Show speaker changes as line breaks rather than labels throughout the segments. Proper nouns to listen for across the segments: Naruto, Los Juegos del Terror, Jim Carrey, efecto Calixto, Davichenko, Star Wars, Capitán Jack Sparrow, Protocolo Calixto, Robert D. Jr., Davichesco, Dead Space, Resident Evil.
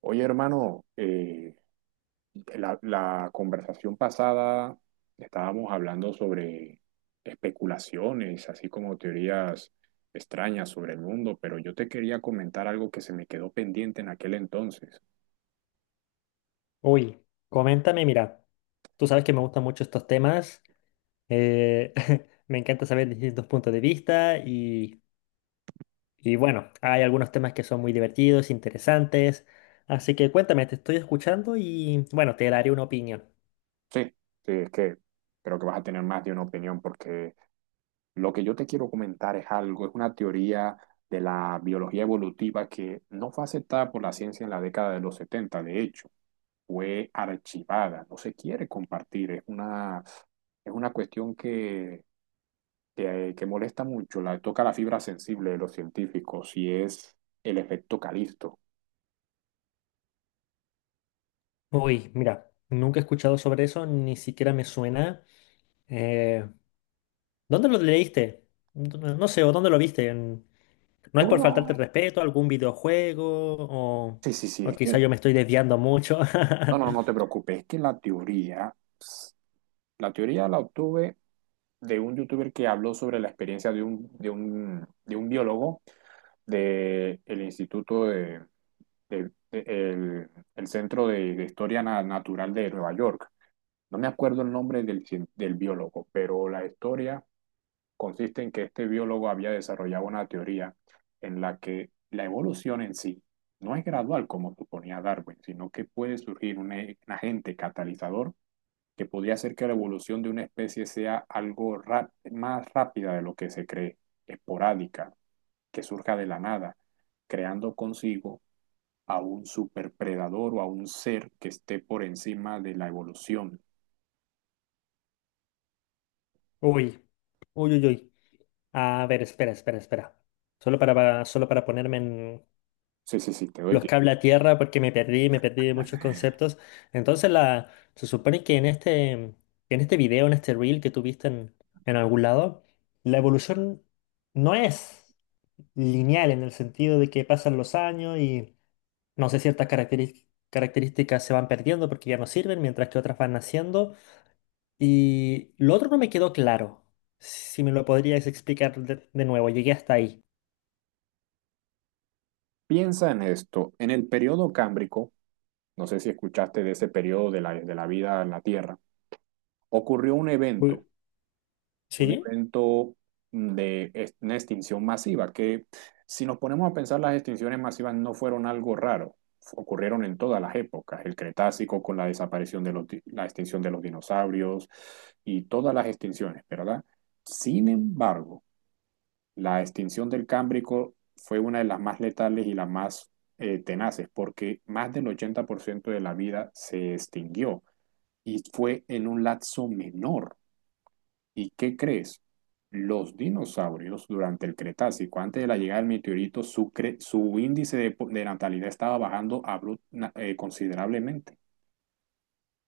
Oye, hermano, la conversación pasada estábamos hablando sobre especulaciones, así como teorías extrañas sobre el mundo, pero yo te quería comentar algo que se me quedó pendiente en aquel entonces.
Uy, coméntame, mira, tú sabes que me gustan mucho estos temas, eh, me encanta saber distintos puntos de vista y bueno, hay algunos temas que son muy divertidos, interesantes, así que cuéntame, te estoy escuchando y bueno, te daré una opinión.
Sí, sí, es que creo que vas a tener más de una opinión porque lo que yo te quiero comentar es algo, es una teoría de la biología evolutiva que no fue aceptada por la ciencia en la década de los 70, de hecho. Fue archivada, no se quiere compartir, es una cuestión que molesta mucho, toca la fibra sensible de los científicos y es el efecto Calisto.
Uy, mira, nunca he escuchado sobre eso, ni siquiera me suena. Eh, ¿Dónde lo leíste? No sé, o dónde lo viste. No
Tú
es
me
por faltarte
vas-
el respeto, ¿algún videojuego, o,
Sí, sí, sí,
o quizá yo me estoy desviando mucho?
no, no, no te preocupes, es que la teoría la obtuve de un youtuber que habló sobre la experiencia de un biólogo del Instituto de- de- el, el Centro de Historia Natural de Nueva York. No me acuerdo el nombre del biólogo, pero la historia consiste en que este biólogo había desarrollado una teoría en la que la evolución en sí no es gradual como suponía Darwin, sino que puede surgir un agente catalizador que podría hacer que la evolución de una especie sea algo más rápida de lo que se cree, esporádica, que surja de la nada, creando consigo a un superpredador o a un ser que esté por encima de la evolución.
Uy, uy, uy, uy. A ver, espera, espera, espera. Solo solo para ponerme
Sí, sí, sí, te doy
los cable a
tiempo.
tierra porque me perdí de muchos conceptos. Entonces la, Se supone que en este video, en este reel que tuviste en algún lado, la evolución no es lineal en el sentido de que pasan los años y no sé, ciertas características se van perdiendo porque ya no sirven, mientras que otras van naciendo. Y lo otro no me quedó claro. Si me lo podrías explicar de nuevo, llegué hasta ahí.
Piensa en esto, en el periodo Cámbrico, no sé si escuchaste de ese periodo de la vida en la Tierra, ocurrió un
Uy,
evento, un
¿sí?
evento mm, de ex- una extinción masiva, que si nos ponemos a pensar, las extinciones masivas no fueron algo raro, ocurrieron en todas las épocas, el Cretácico con la desaparición de la extinción de los dinosaurios y todas las extinciones, ¿verdad? Sin embargo, la extinción del Cámbrico fue una de las más letales y las más tenaces, porque más del 80% de la vida se extinguió y fue en un lapso menor. ¿Y qué crees? Los dinosaurios durante el Cretácico, antes de la llegada del meteorito, su índice de natalidad estaba bajando considerablemente.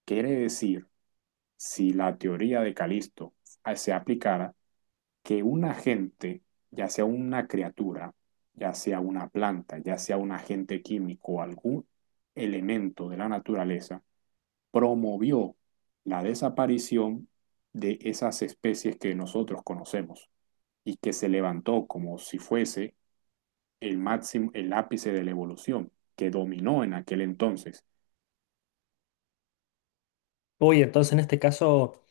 Quiere decir, si la teoría de Calisto se aplicara, que un agente, ya sea una criatura, ya sea una planta, ya sea un agente químico o algún elemento de la naturaleza, promovió la desaparición de esas especies que nosotros conocemos y que se levantó como si fuese el máximo, el ápice de la evolución que dominó en aquel entonces.
Uy, entonces en este caso...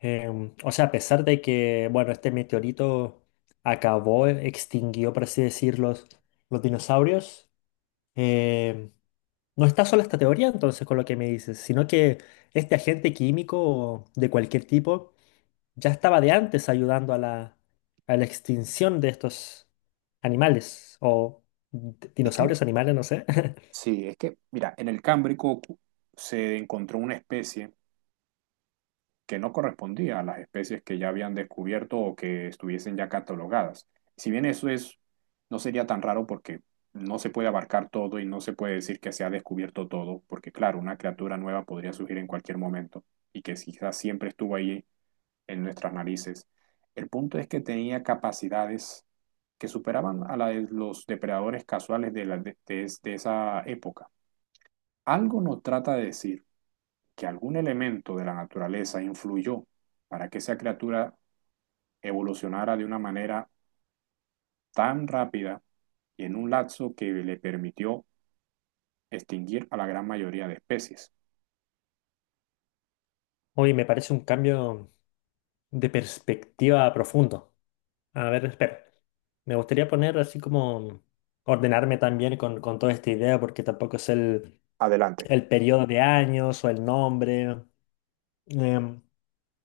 Em, o sea, a pesar de que, bueno, este meteorito acabó, extinguió, por así decirlo, los dinosaurios, em, no está sola esta teoría entonces con lo que me dices, sino que este agente químico de cualquier tipo ya estaba de antes ayudando a a la extinción de estos animales o
Es que,
dinosaurios, animales, no sé.
sí, es que, mira, en el Cámbrico se encontró una especie que no correspondía a las especies que ya habían descubierto o que estuviesen ya catalogadas. Si bien eso es, no sería tan raro porque no se puede abarcar todo y no se puede decir que se ha descubierto todo, porque claro, una criatura nueva podría surgir en cualquier momento y que quizás siempre estuvo ahí en nuestras narices. El punto es que tenía capacidades que superaban a la de los depredadores casuales de, la, de esa época. Algo nos trata de decir que algún elemento de la naturaleza influyó para que esa criatura evolucionara de una manera tan rápida y en un lapso que le permitió extinguir a la gran mayoría de especies.
Oye, me parece un cambio de perspectiva profundo. A ver, espera. Me gustaría poner así como ordenarme también con toda esta idea porque tampoco es
Adelante.
el periodo de años o el nombre. Em,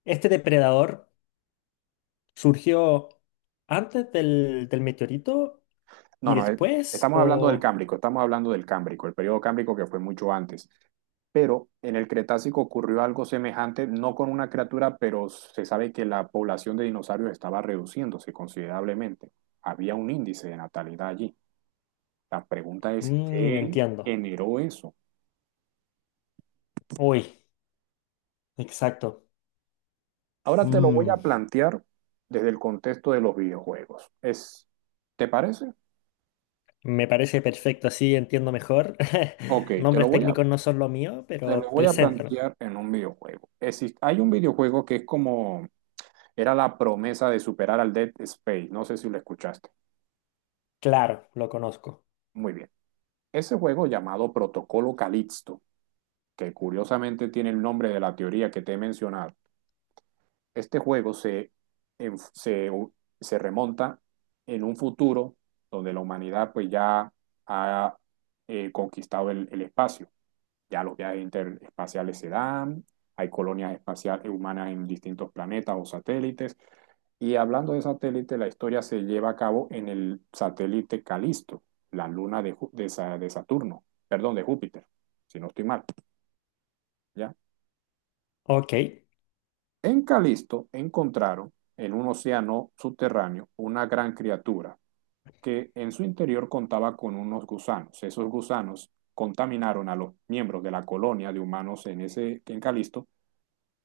este depredador surgió antes del meteorito y
No, no,
después
estamos hablando del
o...
Cámbrico, estamos hablando del Cámbrico, el periodo Cámbrico que fue mucho antes. Pero en el Cretácico ocurrió algo semejante, no con una criatura, pero se sabe que la población de dinosaurios estaba reduciéndose considerablemente. Había un índice de natalidad allí. La pregunta es,
Mm,
¿qué
entiendo.
generó eso?
Uy, exacto.
Ahora te lo voy
Mm,
a plantear desde el contexto de los videojuegos. ¿Te parece?
me parece perfecto, así entiendo mejor.
Ok, te lo
Nombres
voy a,
técnicos no son lo mío,
te lo
pero
voy a
preséntame.
plantear en un videojuego. Hay un videojuego que es como, era la promesa de superar al Dead Space. No sé si lo escuchaste.
Claro, lo conozco.
Muy bien. Ese juego llamado Protocolo Calixto, que curiosamente tiene el nombre de la teoría que te he mencionado, este juego en- se, se remonta en un futuro donde la humanidad pues ya ha conquistado el espacio. Ya los viajes interespaciales se dan, hay colonias espaciales humanas en distintos planetas o satélites. Y hablando de satélite, la historia se lleva a cabo en el satélite Calisto, la luna de Saturno, perdón, de Júpiter, si no estoy mal, ¿ya?
Ok,
En Calisto encontraron, en un océano subterráneo, una gran criatura que en su interior contaba con unos gusanos. Esos gusanos contaminaron a los miembros de la colonia de humanos en Calisto,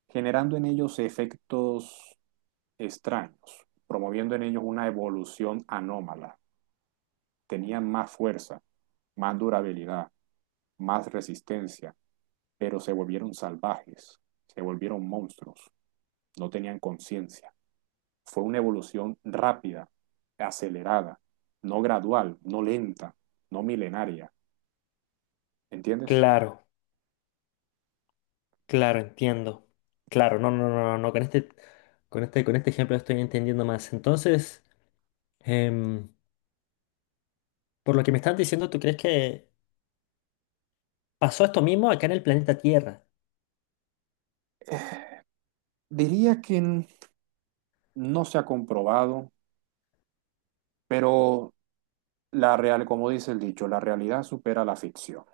generando en ellos efectos extraños, promoviendo en ellos una evolución anómala. Tenían más fuerza, más durabilidad, más resistencia, pero se volvieron salvajes, se volvieron monstruos, no tenían conciencia. Fue una evolución rápida, acelerada, no gradual, no lenta, no milenaria, ¿entiendes?
claro. Claro, entiendo. Claro, no, no, no, no, no, con con este ejemplo estoy entendiendo más. Entonces, em, por lo que me estás diciendo, ¿tú crees que pasó esto mismo acá en el planeta Tierra?
Diría que no se ha comprobado, pero como dice el dicho, la realidad supera la ficción.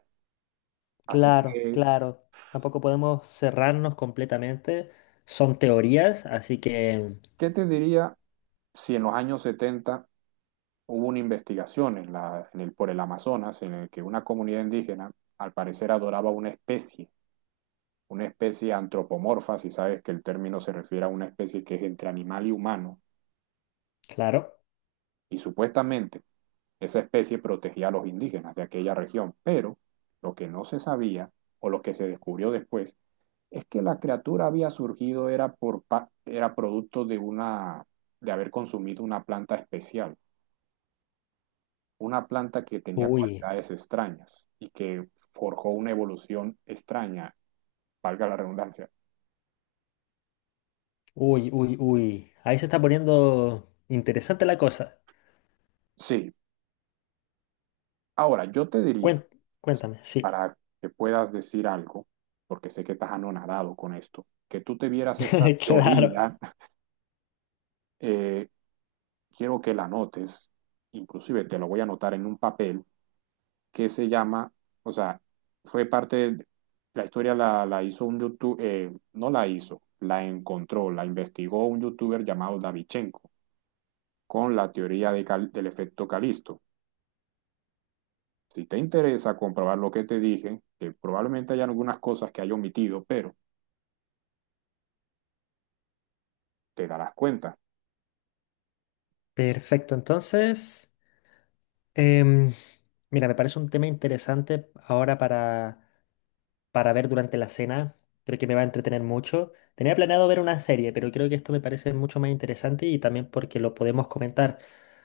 Así
Claro,
que,
claro. Tampoco podemos cerrarnos completamente. Son teorías, así que,
¿qué te diría si en los años setenta hubo una investigación en la, en el, por el Amazonas en el que una comunidad indígena al parecer adoraba una especie antropomorfa, si sabes que el término se refiere a una especie que es entre animal y humano,
claro.
y supuestamente esa especie protegía a los indígenas de aquella región, pero lo que no se sabía o lo que se descubrió después es que la criatura había surgido era, por, era producto de, una, de haber consumido una planta especial, una planta que tenía
Uy,
cualidades extrañas y que forjó una evolución extraña, valga la redundancia.
uy, uy, uy. Ahí se está poniendo interesante la cosa.
Sí, ahora yo te diría,
Cuen- Cuéntame, sí.
para que puedas decir algo, porque sé que estás anonadado con esto, que tú te vieras esta
Claro.
teoría, eh, quiero que la anotes, inclusive te lo voy a anotar en un papel que se llama, o sea, fue parte de la historia la hizo un youtuber, no la hizo, la encontró, la investigó un youtuber llamado Davichenko con la teoría de del efecto Calisto. Si te interesa comprobar lo que te dije, que probablemente haya algunas cosas que haya omitido, pero te darás cuenta.
Perfecto, entonces. Em, mira, me parece un tema interesante ahora para ver durante la cena. Creo que me va a entretener mucho. Tenía planeado ver una serie, pero creo que esto me parece mucho más interesante y también porque lo podemos comentar.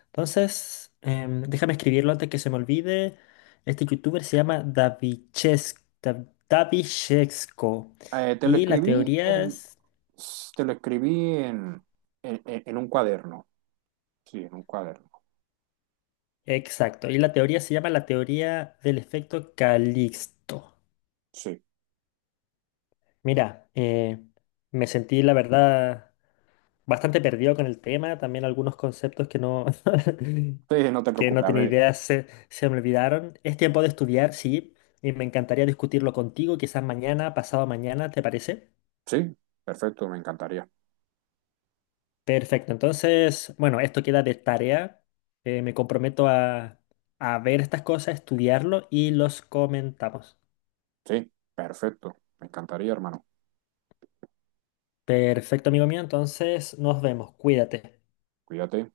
Entonces, em, déjame escribirlo antes que se me olvide. Este youtuber se llama Davichesco.
Te lo
Y la
escribí
teoría
en,
es...
te lo escribí en, en un cuaderno. Sí, en un cuaderno.
Exacto. Y la teoría se llama la teoría del efecto Calixto.
Sí,
Mira, me sentí, la verdad, bastante perdido con el tema. También algunos conceptos que no,
sí, no te
que
preocupes.
no
A
tenía
ver,
idea se me olvidaron. Es tiempo de estudiar, sí, y me encantaría discutirlo contigo, quizás mañana, pasado mañana, ¿te parece?
sí, perfecto, me encantaría.
Perfecto, entonces, bueno, esto queda de tarea. Me comprometo a ver estas cosas, estudiarlo y los comentamos.
Sí, perfecto, me encantaría, hermano.
Perfecto, amigo mío, entonces nos vemos, cuídate.
Cuídate.